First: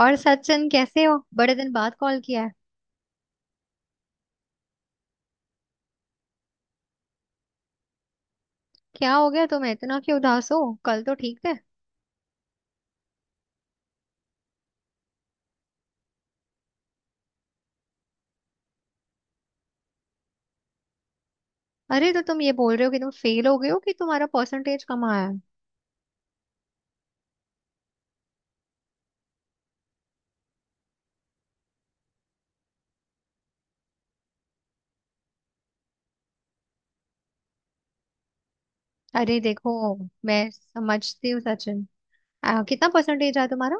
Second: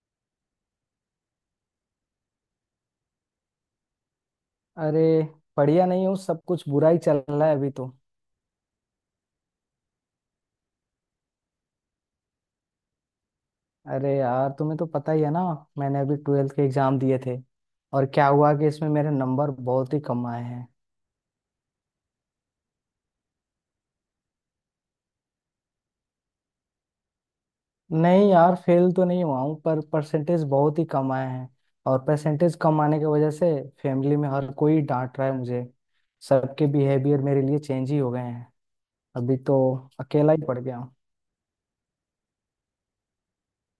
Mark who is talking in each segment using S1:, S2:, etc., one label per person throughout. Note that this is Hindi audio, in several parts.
S1: और सचिन कैसे हो, बड़े दिन बाद कॉल किया है।
S2: अरे, बढ़िया नहीं हूँ। सब कुछ बुरा ही चल रहा है अभी तो।
S1: क्या हो गया तुम्हें, इतना क्यों उदास हो? कल तो ठीक थे।
S2: अरे यार, तुम्हें तो पता ही है ना। मैंने अभी 12th के एग्जाम दिए थे। और क्या हुआ कि इसमें मेरे नंबर बहुत ही कम आए हैं।
S1: अरे तो तुम ये बोल रहे हो कि तुम फेल हो गए हो, कि तुम्हारा परसेंटेज कम आया है?
S2: नहीं यार, फेल तो नहीं हुआ हूँ, पर परसेंटेज बहुत ही कम आए हैं। और परसेंटेज कम आने की वजह से फैमिली में हर कोई डांट रहा है मुझे। सबके बिहेवियर मेरे लिए चेंज ही हो गए हैं अभी
S1: अरे
S2: तो।
S1: देखो,
S2: अकेला ही
S1: मैं
S2: पड़ गया हूँ।
S1: समझती हूँ सचिन। कितना परसेंटेज आया तुम्हारा?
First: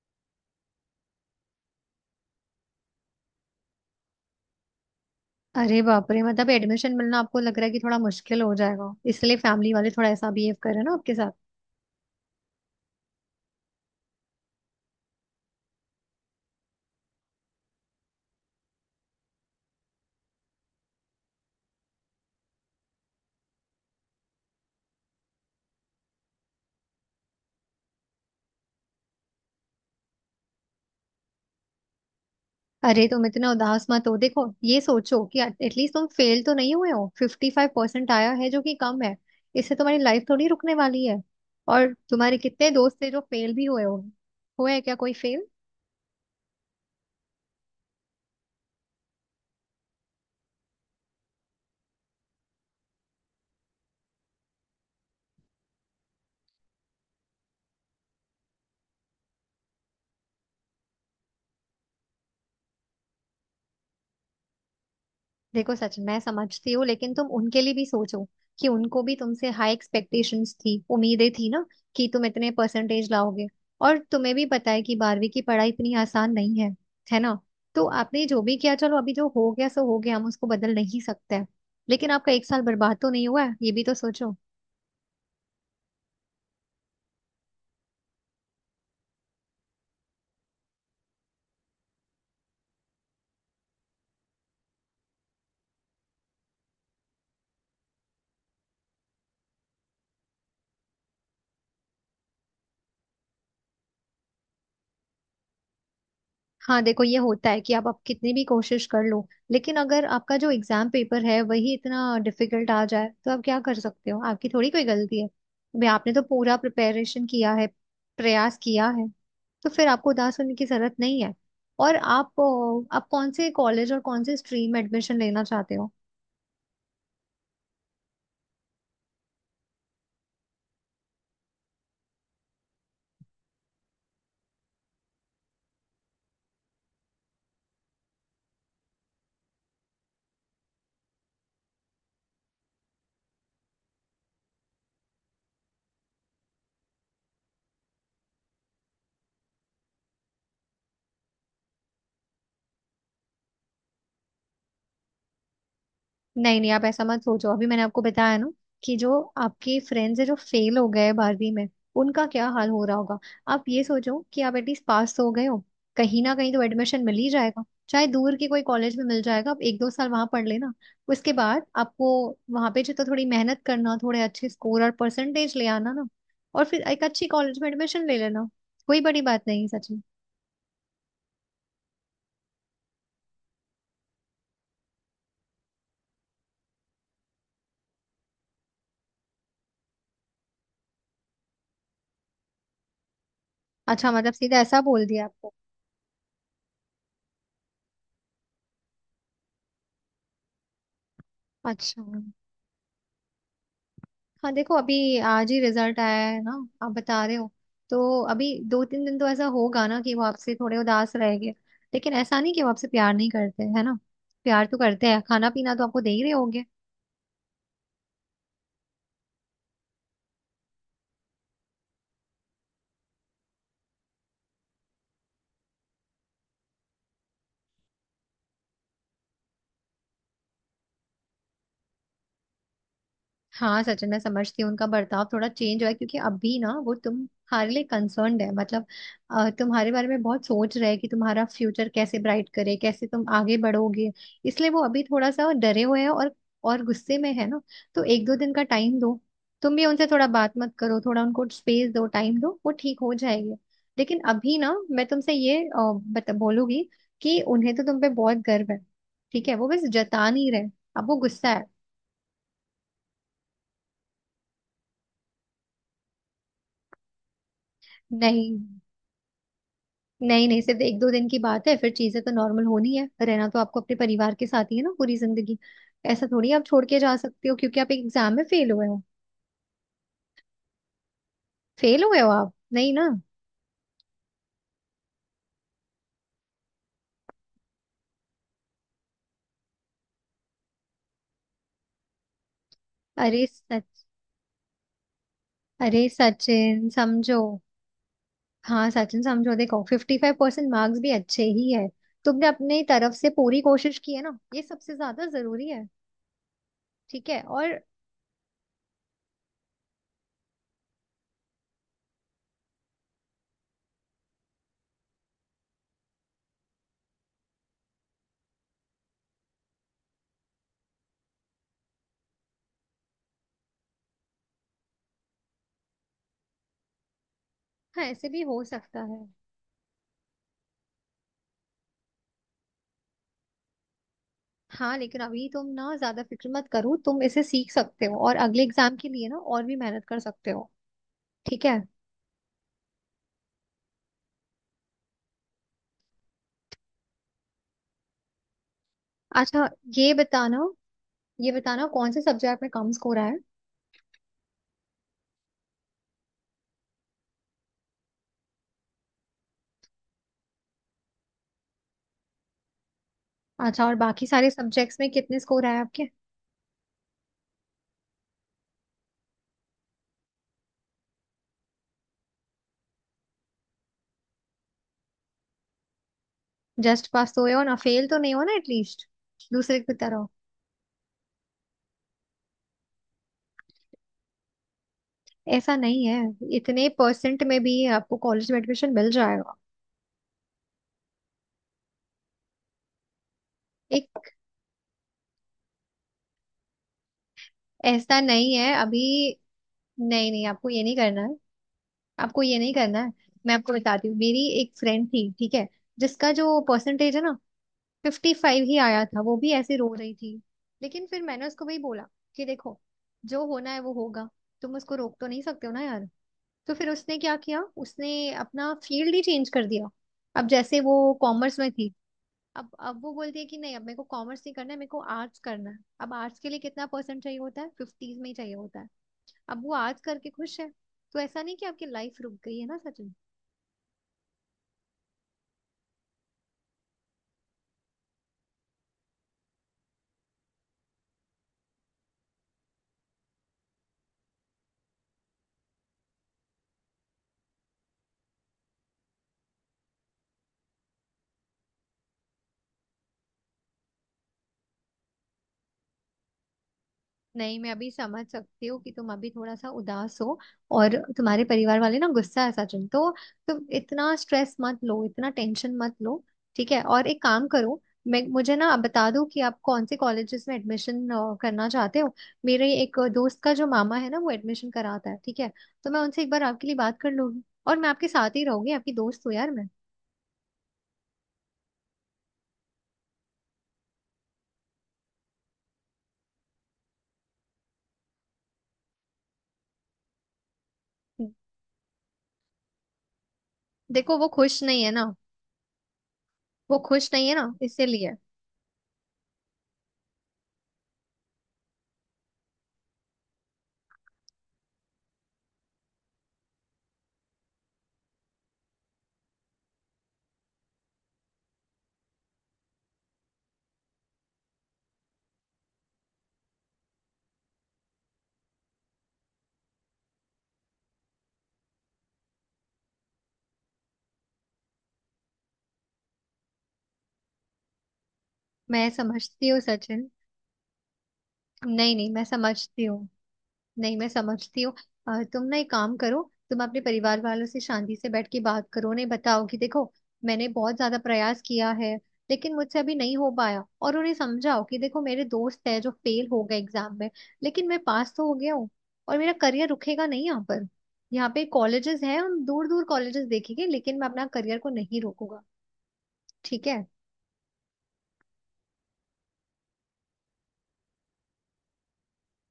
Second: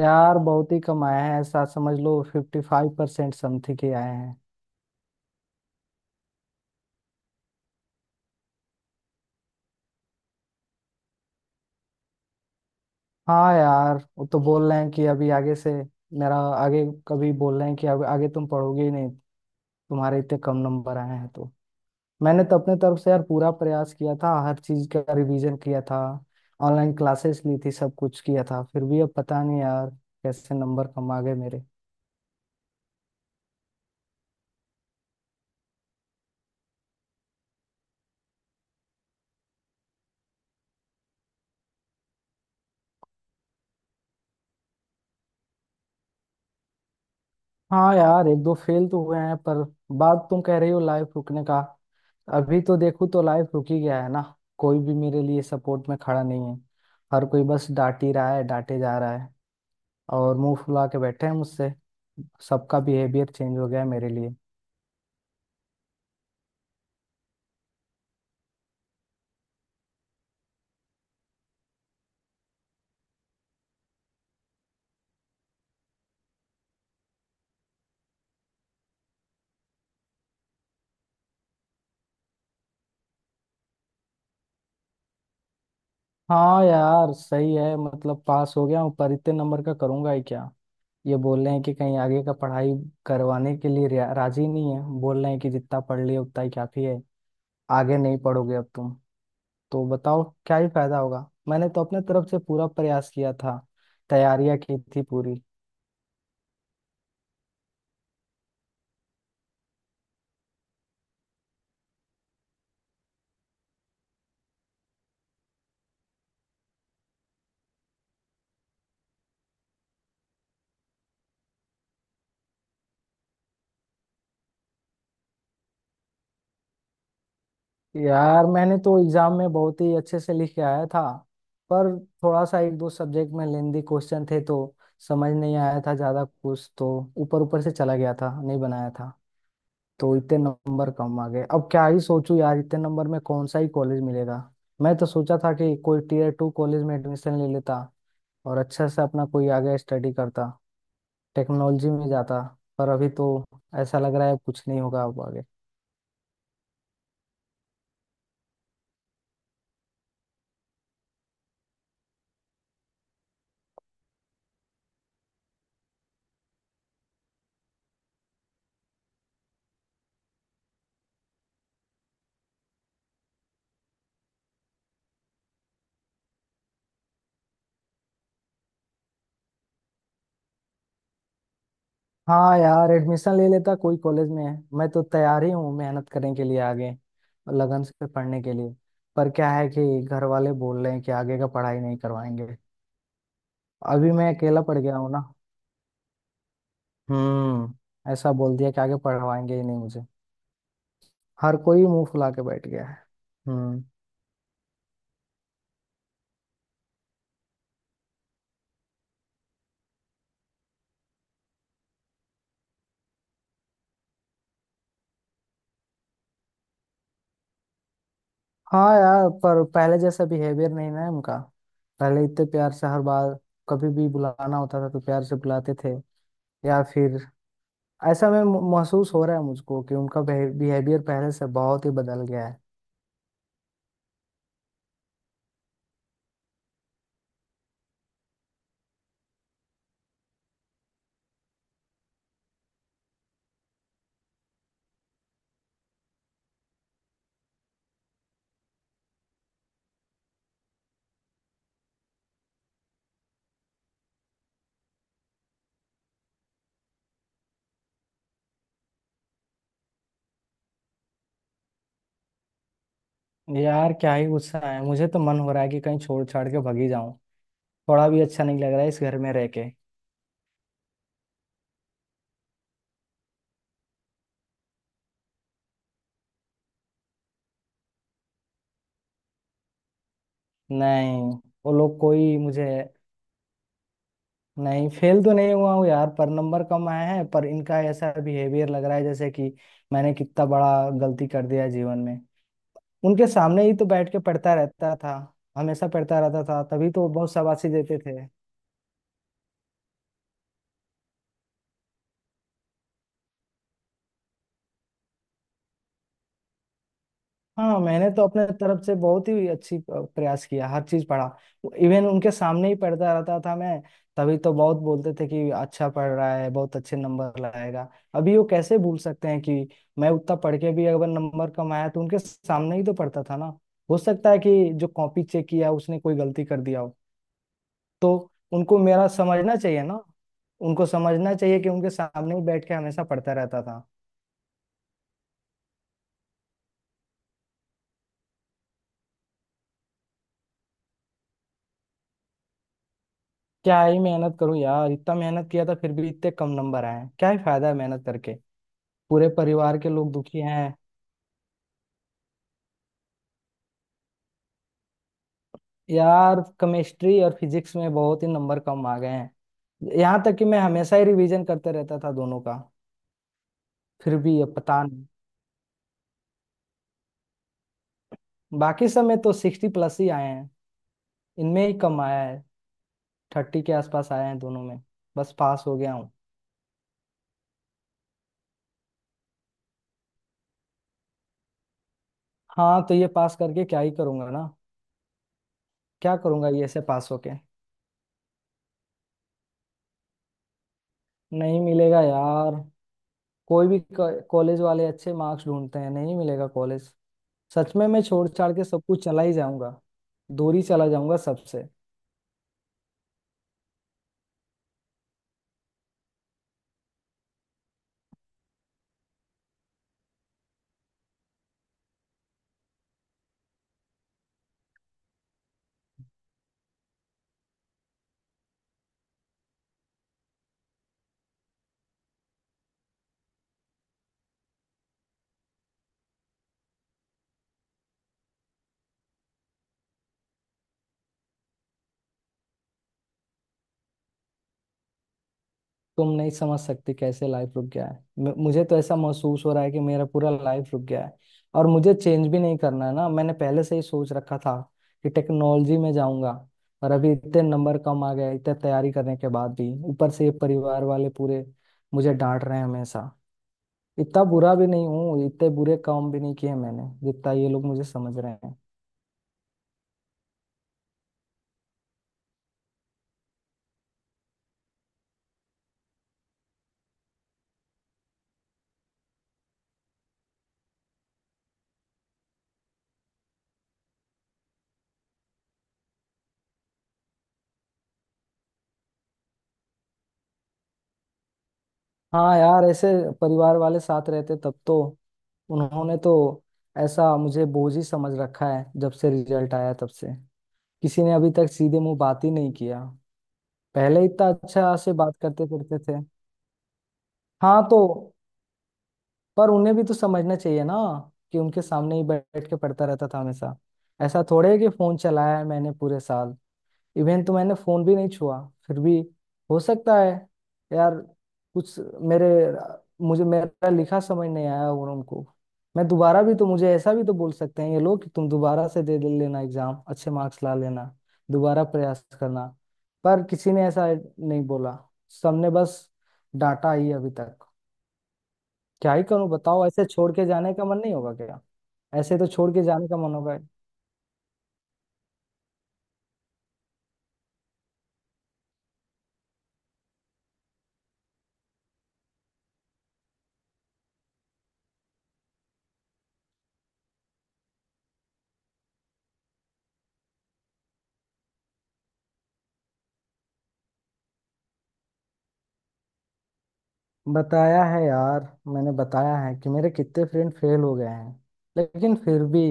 S2: यार बहुत ही कम आए हैं, ऐसा समझ लो 55% समथिंग के आए हैं।
S1: अरे बाप रे, मतलब एडमिशन मिलना आपको लग रहा है कि थोड़ा मुश्किल हो जाएगा, इसलिए फैमिली वाले थोड़ा ऐसा बिहेव कर रहे हैं ना आपके साथ।
S2: हाँ यार, वो तो बोल रहे हैं कि अभी आगे से मेरा आगे कभी बोल रहे हैं कि अब आगे तुम पढ़ोगे ही नहीं। तुम्हारे इतने कम नंबर आए हैं तो। मैंने तो अपने तरफ से यार पूरा प्रयास किया था, हर चीज का रिवीजन किया था। ऑनलाइन क्लासेस ली थी, सब कुछ किया था, फिर भी अब पता नहीं यार कैसे नंबर कम आ गए मेरे।
S1: अरे तुम इतना उदास मत हो, देखो ये सोचो कि एटलीस्ट तुम फेल तो नहीं हुए हो, 55% आया है जो कि कम है। इससे तुम्हारी लाइफ थोड़ी रुकने वाली है। और तुम्हारे कितने दोस्त थे जो फेल भी हुए हो, हुए हैं क्या कोई फेल?
S2: हाँ यार, एक दो फेल तो हुए हैं, पर बात तुम कह रही हो लाइफ रुकने का। अभी तो देखो तो लाइफ रुक ही गया है ना। कोई भी मेरे लिए सपोर्ट में खड़ा नहीं है। हर कोई बस डांट ही रहा है, डांटे जा रहा है और मुंह फुला के बैठे हैं मुझसे। सबका बिहेवियर चेंज हो गया है मेरे लिए।
S1: देखो सच, मैं समझती हूँ, लेकिन तुम उनके लिए भी सोचो कि उनको भी तुमसे हाई एक्सपेक्टेशंस थी, उम्मीदें थी ना, कि तुम इतने परसेंटेज लाओगे। और तुम्हें भी पता है कि बारहवीं की पढ़ाई इतनी आसान नहीं है, है ना। तो आपने जो भी किया, चलो अभी जो हो गया सो हो गया, हम उसको बदल नहीं सकते हैं। लेकिन आपका एक साल बर्बाद तो नहीं हुआ है, ये भी तो सोचो।
S2: हाँ यार सही है, मतलब पास हो गया हूँ पर इतने नंबर का करूंगा ही क्या। ये बोल रहे हैं कि कहीं आगे का पढ़ाई करवाने के लिए राजी नहीं है, बोल रहे हैं कि जितना पढ़ लिए उतना ही काफी है। आगे नहीं पढ़ोगे अब तुम। तो बताओ क्या ही फायदा होगा। मैंने तो अपने तरफ से पूरा प्रयास किया था, तैयारियां की थी पूरी।
S1: हाँ देखो, ये होता है कि आप कितनी भी कोशिश कर लो, लेकिन अगर आपका जो एग्जाम पेपर है वही इतना डिफिकल्ट आ जाए तो आप क्या कर सकते हो, आपकी थोड़ी कोई गलती है भाई। आपने तो पूरा प्रिपरेशन किया है, प्रयास किया है। तो फिर आपको उदास होने की जरूरत नहीं है। और आप, आप कौन से कॉलेज और कौन से स्ट्रीम एडमिशन लेना चाहते हो?
S2: यार मैंने तो एग्जाम में बहुत ही अच्छे से लिख के आया था, पर थोड़ा सा एक दो सब्जेक्ट में लेंदी क्वेश्चन थे तो समझ नहीं आया था ज्यादा कुछ तो ऊपर ऊपर से चला गया था, नहीं बनाया था। तो इतने नंबर कम आ गए। अब क्या ही सोचूं यार, इतने नंबर में कौन सा ही कॉलेज मिलेगा। मैं तो सोचा था कि कोई टीयर टू कॉलेज में एडमिशन ले लेता और अच्छे से अपना कोई आगे स्टडी करता, टेक्नोलॉजी में जाता। पर अभी तो ऐसा लग रहा है कुछ नहीं होगा अब आगे।
S1: नहीं नहीं, आप ऐसा मत सोचो, अभी मैंने आपको बताया ना, कि जो आपके फ्रेंड्स है जो फेल हो गए बारहवीं में, उनका क्या हाल हो रहा होगा। आप ये सोचो कि आप एटलीस्ट पास तो हो गए हो, कहीं ना कहीं तो एडमिशन मिल ही जाएगा। चाहे दूर के कोई कॉलेज में मिल जाएगा, आप एक दो साल वहां पढ़ लेना, उसके बाद आपको वहां पे जो तो थोड़ी मेहनत करना, थोड़े अच्छे स्कोर और परसेंटेज ले आना ना, और फिर एक अच्छी कॉलेज में एडमिशन ले लेना। कोई बड़ी बात नहीं, सच में।
S2: हाँ यार, एडमिशन ले लेता कोई कॉलेज में है। मैं तो तैयार ही हूँ मेहनत करने के लिए आगे और लगन से पढ़ने के लिए। पर क्या है कि घर वाले बोल रहे हैं कि आगे का पढ़ाई नहीं करवाएंगे। अभी
S1: अच्छा, मतलब
S2: मैं
S1: सीधा
S2: अकेला पड़
S1: ऐसा
S2: गया
S1: बोल
S2: हूँ ना।
S1: दिया आपको?
S2: ऐसा बोल दिया कि आगे पढ़वाएंगे ही नहीं मुझे। हर कोई
S1: अच्छा।
S2: मुंह फुला के बैठ गया है। हम्म।
S1: हाँ देखो, अभी आज ही रिजल्ट आया है ना, आप बता रहे हो। तो अभी दो तीन दिन तो ऐसा होगा ना कि वो आपसे थोड़े उदास रहेंगे, लेकिन ऐसा नहीं कि वो आपसे प्यार नहीं करते, है ना। प्यार तो करते हैं, खाना पीना तो आपको दे ही रहे होंगे।
S2: हाँ यार, पर पहले जैसा बिहेवियर नहीं ना है उनका। पहले इतने प्यार से हर बार कभी भी बुलाना होता था तो प्यार से बुलाते थे। या फिर ऐसा मैं महसूस हो रहा है मुझको कि उनका बिहेवियर पहले से बहुत ही बदल गया है।
S1: हाँ सचिन, मैं समझती हूँ, उनका बर्ताव थोड़ा चेंज हुआ है क्योंकि अभी ना वो तुम्हारे लिए कंसर्न्ड है, मतलब, तुम्हारे बारे में बहुत सोच रहे हैं कि तुम्हारा फ्यूचर कैसे ब्राइट करे, कैसे तुम आगे बढ़ोगे। इसलिए वो अभी थोड़ा सा डरे हुए हैं और गुस्से में है ना। तो एक दो दिन का टाइम दो, तुम भी उनसे थोड़ा बात मत करो, थोड़ा उनको स्पेस दो, टाइम दो, वो ठीक हो जाएंगे। लेकिन अभी ना मैं तुमसे ये अ, बता बोलूंगी कि उन्हें तो तुम पे बहुत गर्व है। ठीक है, वो बस जता नहीं रहे, अब वो गुस्सा है।
S2: यार क्या ही गुस्सा है। मुझे तो मन हो रहा है कि कहीं छोड़ छाड़ के भागी जाऊं। थोड़ा भी अच्छा
S1: नहीं।
S2: नहीं लग रहा है इस घर में रह के।
S1: नहीं नहीं, सिर्फ एक दो दिन की बात है, फिर चीजें तो नॉर्मल होनी है। रहना तो आपको अपने परिवार के साथ ही है ना पूरी जिंदगी। ऐसा थोड़ी आप छोड़ के जा सकते हो क्योंकि आप एक एग्जाम में फेल हुए हो।
S2: नहीं, वो लोग
S1: फेल हुए हो
S2: कोई
S1: आप
S2: मुझे।
S1: नहीं ना।
S2: नहीं फेल तो नहीं हुआ हूँ यार, पर नंबर कम आए हैं। पर इनका ऐसा बिहेवियर लग रहा है जैसे कि मैंने कितना बड़ा गलती कर दिया है जीवन में। उनके
S1: अरे
S2: सामने ही तो
S1: सच।
S2: बैठ के पढ़ता रहता था, हमेशा
S1: अरे
S2: पढ़ता रहता था,
S1: सचिन
S2: तभी तो बहुत
S1: समझो।
S2: शाबाशी देते थे।
S1: हाँ सचिन समझो, देखो 55% मार्क्स भी अच्छे ही है। तुमने अपनी तरफ से पूरी कोशिश की है ना, ये सबसे ज्यादा जरूरी है। ठीक है, और।
S2: हाँ, मैंने तो अपने तरफ से बहुत ही अच्छी प्रयास किया, हर चीज पढ़ा। इवन उनके सामने ही पढ़ता रहता था मैं। तभी तो बहुत बोलते थे कि अच्छा पढ़ रहा है, बहुत अच्छे नंबर लाएगा। अभी वो कैसे भूल सकते हैं कि मैं उतना पढ़ के भी अगर नंबर कम आया तो उनके सामने ही तो पढ़ता था ना। हो सकता है कि जो कॉपी चेक किया उसने कोई गलती कर दिया हो।
S1: हाँ,
S2: तो
S1: ऐसे भी हो
S2: उनको
S1: सकता
S2: मेरा
S1: है।
S2: समझना चाहिए ना। उनको समझना चाहिए कि उनके सामने ही बैठ के हमेशा पढ़ता रहता था।
S1: हाँ लेकिन अभी तुम ना ज्यादा फिक्र मत करो, तुम इसे सीख सकते हो और अगले एग्जाम के लिए ना और भी मेहनत कर सकते हो। ठीक है।
S2: क्या ही मेहनत करूं यार, इतना मेहनत किया था फिर भी इतने कम नंबर आए हैं। क्या ही फायदा है मेहनत करके। पूरे
S1: अच्छा,
S2: परिवार के
S1: ये
S2: लोग दुखी
S1: बताना,
S2: हैं।
S1: ये बताना कौन से सब्जेक्ट में कम स्कोर आया।
S2: यार केमिस्ट्री और फिजिक्स में बहुत ही नंबर कम आ गए हैं, यहाँ तक कि मैं हमेशा ही रिवीजन करते रहता था दोनों का।
S1: अच्छा, और
S2: फिर
S1: बाकी
S2: भी ये
S1: सारे
S2: पता
S1: सब्जेक्ट्स
S2: नहीं।
S1: में कितने स्कोर आए आपके?
S2: बाकी सब में तो 60+ ही आए हैं, इनमें ही कम आया है। 30 के आसपास आए हैं दोनों में। बस पास हो गया हूँ।
S1: जस्ट पास तो हुए हो ना, फेल तो नहीं हो ना एटलीस्ट, दूसरे की तरह।
S2: हाँ, तो ये पास करके क्या ही करूंगा ना।
S1: ऐसा नहीं है,
S2: क्या करूंगा ये से
S1: इतने
S2: पास होके।
S1: परसेंट में भी आपको कॉलेज में एडमिशन मिल जाएगा।
S2: नहीं मिलेगा यार, कोई भी
S1: एक।
S2: कॉलेज वाले अच्छे मार्क्स ढूंढते हैं, नहीं मिलेगा कॉलेज। सच में मैं
S1: ऐसा
S2: छोड़ छाड़
S1: नहीं
S2: के
S1: है
S2: सब
S1: अभी।
S2: कुछ चला ही जाऊंगा,
S1: नहीं नहीं,
S2: दूर ही
S1: आपको ये
S2: चला
S1: नहीं
S2: जाऊंगा
S1: करना है।
S2: सबसे।
S1: आपको ये नहीं करना है। मैं आपको बताती हूँ, मेरी एक फ्रेंड थी, ठीक है, जिसका जो परसेंटेज है ना, 55 ही आया था। वो भी ऐसे रो रही थी, लेकिन फिर मैंने उसको वही बोला कि देखो, जो होना है वो होगा, तुम उसको रोक तो नहीं सकते हो ना यार। तो फिर उसने क्या किया, उसने अपना फील्ड ही चेंज कर दिया। अब जैसे वो कॉमर्स में थी, अब वो बोलती है कि नहीं, अब मेरे को कॉमर्स नहीं करना है, मेरे को आर्ट्स करना है। अब आर्ट्स के लिए कितना परसेंट चाहिए होता है, फिफ्टीज में ही चाहिए होता है। अब वो आर्ट्स करके खुश है। तो ऐसा नहीं कि आपकी लाइफ रुक गई है ना सचिन।
S2: तुम नहीं समझ सकती कैसे लाइफ रुक गया है। मुझे तो ऐसा महसूस हो रहा है कि मेरा पूरा लाइफ रुक गया है। और मुझे चेंज भी नहीं करना है ना, मैंने पहले से ही सोच रखा था कि टेक्नोलॉजी में जाऊंगा। और अभी इतने नंबर कम आ गए, इतने तैयारी करने के बाद भी। ऊपर से ये परिवार वाले पूरे मुझे डांट रहे हैं हमेशा। इतना बुरा भी नहीं हूँ, इतने बुरे काम भी नहीं किए मैंने जितना ये
S1: नहीं
S2: लोग
S1: मैं
S2: मुझे
S1: अभी
S2: समझ
S1: समझ
S2: रहे हैं।
S1: सकती हूँ कि तुम अभी थोड़ा सा उदास हो, और तुम्हारे परिवार वाले ना गुस्सा है सचिन। तो तुम इतना स्ट्रेस मत लो, इतना टेंशन मत लो। ठीक है, और एक काम करो, मैं, मुझे ना बता दो कि आप कौन से कॉलेजेस में एडमिशन करना चाहते हो। मेरे एक दोस्त का जो मामा है ना, वो एडमिशन कराता है, ठीक है। तो मैं उनसे एक बार आपके लिए बात कर लूंगी, और मैं आपके साथ ही रहूंगी, आपकी दोस्त हूँ यार मैं।
S2: हाँ यार, ऐसे परिवार वाले साथ रहते तब तो। उन्होंने तो ऐसा मुझे बोझ ही समझ रखा है जब से रिजल्ट आया तब से। किसी ने अभी तक सीधे मुंह बात ही नहीं किया, पहले
S1: देखो
S2: इतना
S1: वो खुश
S2: अच्छा
S1: नहीं है
S2: से
S1: ना,
S2: बात करते करते थे।
S1: वो खुश नहीं है ना
S2: हाँ, तो
S1: इसीलिए।
S2: पर उन्हें भी तो समझना चाहिए ना कि उनके सामने ही बैठ के पढ़ता रहता था हमेशा। ऐसा थोड़े है कि फोन चलाया है मैंने पूरे साल, इवन तो मैंने फोन भी नहीं छुआ। फिर भी हो सकता है यार कुछ मेरे मुझे मेरा लिखा समझ नहीं आया। और उनको मैं दोबारा भी तो मुझे ऐसा भी तो बोल सकते हैं ये लोग कि तुम दोबारा से दे लेना एग्जाम, अच्छे मार्क्स ला लेना, दोबारा प्रयास करना। पर किसी ने ऐसा नहीं बोला, सबने बस डांटा ही अभी तक।
S1: मैं
S2: क्या ही करूं
S1: समझती हूँ
S2: बताओ, ऐसे
S1: सचिन।
S2: छोड़ के जाने का मन नहीं होगा क्या।
S1: नहीं नहीं
S2: ऐसे
S1: मैं
S2: तो छोड़ के
S1: समझती
S2: जाने का
S1: हूँ।
S2: मन होगा।
S1: नहीं मैं समझती हूँ। तुम ना एक काम करो, तुम अपने परिवार वालों से शांति से बैठ के बात करो, उन्हें बताओ कि देखो, मैंने बहुत ज्यादा प्रयास किया है लेकिन मुझसे अभी नहीं हो पाया। और उन्हें समझाओ कि देखो, मेरे दोस्त है जो फेल हो गए एग्जाम में, लेकिन मैं पास तो हो गया हूँ। और मेरा करियर रुकेगा नहीं यहाँ पर, यहाँ पे कॉलेजेस हैं, हम दूर दूर कॉलेजेस देखेंगे, लेकिन मैं अपना करियर को नहीं रोकूंगा। ठीक है।
S2: बताया है यार, मैंने बताया है कि मेरे कितने फ्रेंड फेल हो गए हैं। लेकिन फिर भी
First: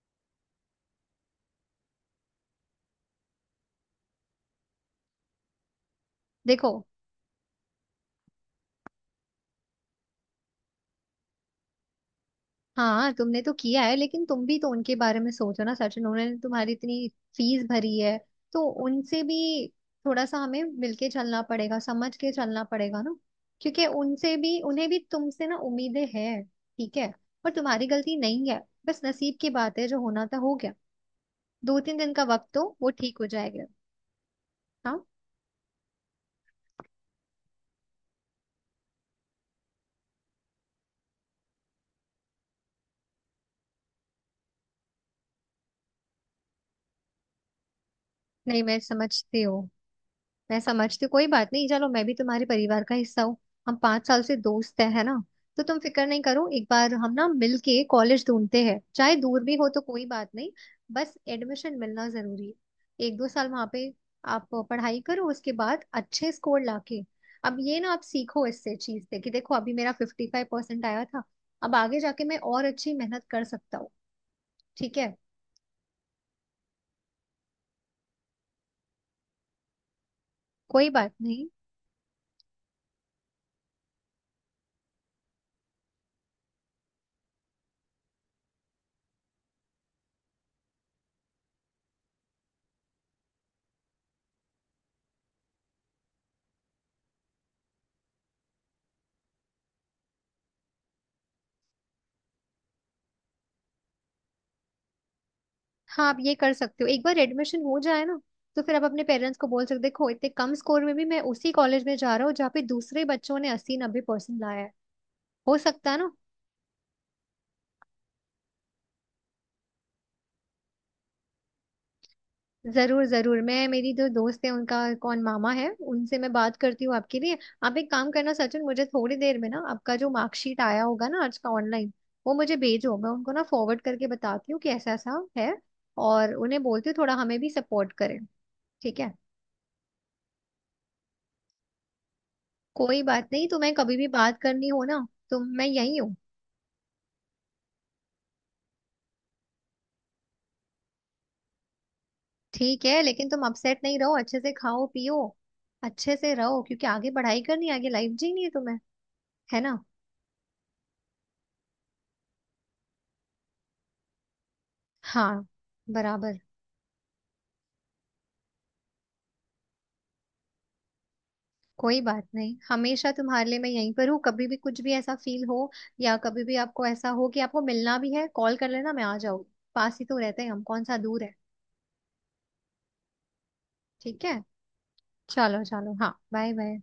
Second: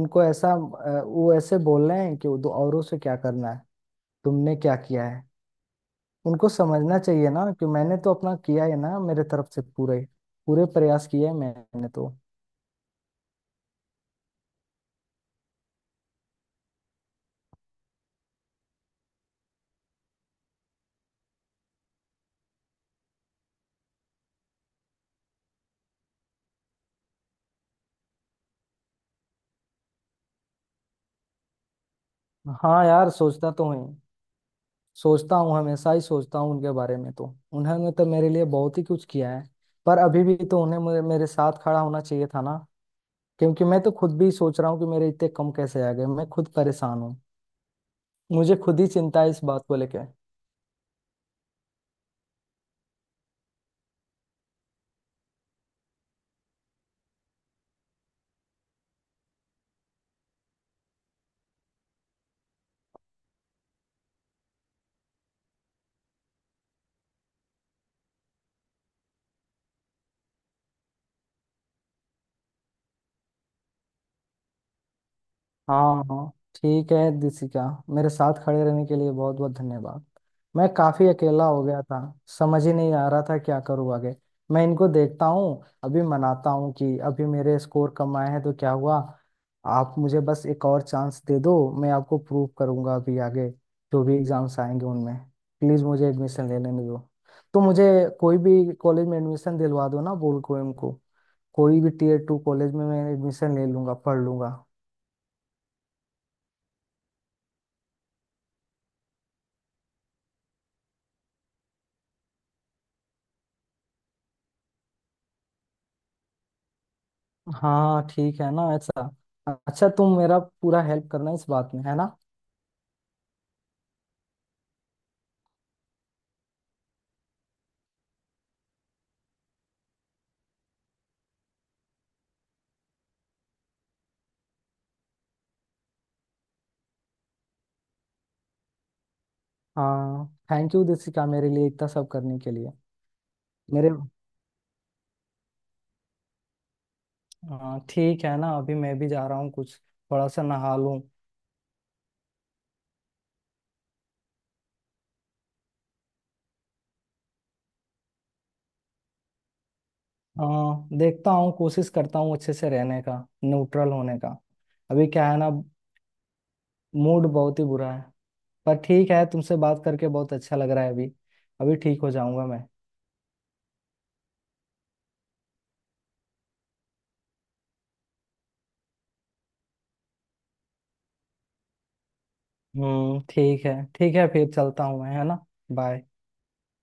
S2: उनको ऐसा वो ऐसे बोल रहे हैं कि दो औरों से क्या करना है, तुमने क्या किया है। उनको
S1: देखो।
S2: समझना चाहिए ना कि मैंने तो अपना किया है ना, मेरे तरफ से पूरे पूरे प्रयास किए हैं मैंने तो।
S1: हाँ तुमने तो किया है, लेकिन तुम भी तो उनके बारे में सोचो ना सचिन, उन्होंने तुम्हारी इतनी फीस भरी है, तो उनसे भी थोड़ा सा हमें मिलके चलना पड़ेगा, समझ के चलना पड़ेगा ना। क्योंकि उनसे भी, उन्हें भी तुमसे ना उम्मीदें हैं, ठीक है। और तुम्हारी गलती नहीं है, बस नसीब की बात है, जो होना था हो गया। दो तीन दिन का वक्त तो
S2: हाँ
S1: वो
S2: यार
S1: ठीक हो
S2: सोचता
S1: जाएगा।
S2: तो हूँ,
S1: हाँ।
S2: सोचता हूँ, हमेशा ही सोचता हूँ उनके बारे में तो। उन्होंने तो मेरे लिए बहुत ही कुछ किया है। पर अभी भी तो उन्हें मेरे मेरे साथ खड़ा होना चाहिए था ना। क्योंकि मैं तो खुद भी सोच रहा हूँ कि मेरे इतने कम कैसे आ गए, मैं खुद परेशान हूँ। मुझे
S1: नहीं मैं
S2: खुद ही चिंता है
S1: समझती
S2: इस बात
S1: हूँ,
S2: को लेकर।
S1: मैं समझती हूँ, कोई बात नहीं। चलो मैं भी तुम्हारे परिवार का हिस्सा हूँ, हम 5 साल से दोस्त हैं है ना। तो तुम फिक्र नहीं करो, एक बार हम ना मिलके कॉलेज ढूंढते हैं, चाहे दूर भी हो तो कोई बात नहीं, बस एडमिशन मिलना जरूरी है। एक दो साल वहाँ पे आप पढ़ाई करो, उसके बाद अच्छे स्कोर लाके, अब ये ना आप सीखो इससे, चीज से कि देखो अभी मेरा 55% आया था, अब आगे जाके मैं और अच्छी मेहनत कर सकता हूँ। ठीक है।
S2: हाँ हाँ, ठीक है दिसिका। मेरे साथ खड़े रहने के लिए बहुत बहुत धन्यवाद। मैं
S1: कोई
S2: काफी
S1: बात
S2: अकेला
S1: नहीं।
S2: हो गया था, समझ ही नहीं आ रहा था क्या करूँ आगे। मैं इनको देखता हूँ, अभी मनाता हूँ कि अभी मेरे स्कोर कम आए हैं तो क्या हुआ, आप मुझे बस एक और चांस दे दो। मैं आपको प्रूव करूँगा अभी आगे जो भी एग्जाम्स आएंगे उनमें। प्लीज मुझे एडमिशन ले लेने दो। तो मुझे कोई भी कॉलेज में एडमिशन दिलवा दो ना, बोल कोएम को इनको। कोई भी टीयर टू कॉलेज में मैं एडमिशन ले लूंगा, पढ़ लूंगा।
S1: हाँ आप ये कर सकते हो, एक बार एडमिशन हो जाए ना, तो फिर आप अपने पेरेंट्स को बोल सकते हो, देखो इतने कम स्कोर में भी मैं उसी कॉलेज में जा रहा हूँ जहाँ पे दूसरे बच्चों ने 80-90% लाया है। हो सकता है ना।
S2: हाँ ठीक है ना ऐसा। अच्छा तुम मेरा पूरा हेल्प करना इस बात में है ना।
S1: जरूर जरूर, मैं, मेरी जो दोस्त है उनका कौन मामा है, उनसे मैं बात करती हूँ आपके लिए। आप एक काम करना सचिन, मुझे थोड़ी देर में ना आपका जो मार्कशीट आया होगा ना आज का, ऑनलाइन वो मुझे भेजो। मैं उनको ना फॉरवर्ड करके बताती हूँ कि ऐसा ऐसा है, और उन्हें बोलती हूँ थोड़ा हमें भी सपोर्ट करें। ठीक है।
S2: हाँ थैंक यू दिसिका, मेरे लिए इतना सब करने के लिए।
S1: कोई बात नहीं, तुम्हें
S2: मेरे
S1: कभी भी बात करनी हो ना तो मैं यही हूँ।
S2: हाँ ठीक है ना, अभी मैं भी जा रहा हूँ कुछ, थोड़ा सा नहा लूँ।
S1: ठीक है, लेकिन तुम अपसेट नहीं रहो, अच्छे से खाओ पियो, अच्छे से रहो, क्योंकि आगे पढ़ाई करनी है, आगे लाइफ जीनी है तुम्हें, है ना।
S2: हाँ देखता हूँ, कोशिश करता हूँ अच्छे से रहने का, न्यूट्रल होने का। अभी क्या है
S1: हाँ,
S2: ना,
S1: बराबर।
S2: मूड बहुत ही बुरा है। पर ठीक है, तुमसे बात करके बहुत अच्छा लग रहा है अभी। अभी
S1: कोई
S2: ठीक हो
S1: बात
S2: जाऊंगा
S1: नहीं,
S2: मैं।
S1: हमेशा तुम्हारे लिए मैं यहीं पर हूँ, कभी भी कुछ भी ऐसा फील हो, या कभी भी आपको ऐसा हो कि आपको मिलना भी है, कॉल कर लेना मैं आ जाऊँ, पास ही तो रहते हैं हम, कौन सा दूर है।
S2: ठीक है ठीक
S1: ठीक
S2: है,
S1: है।
S2: फिर चलता हूँ मैं, है ना।
S1: चलो चलो,
S2: बाय।
S1: हाँ बाय बाय।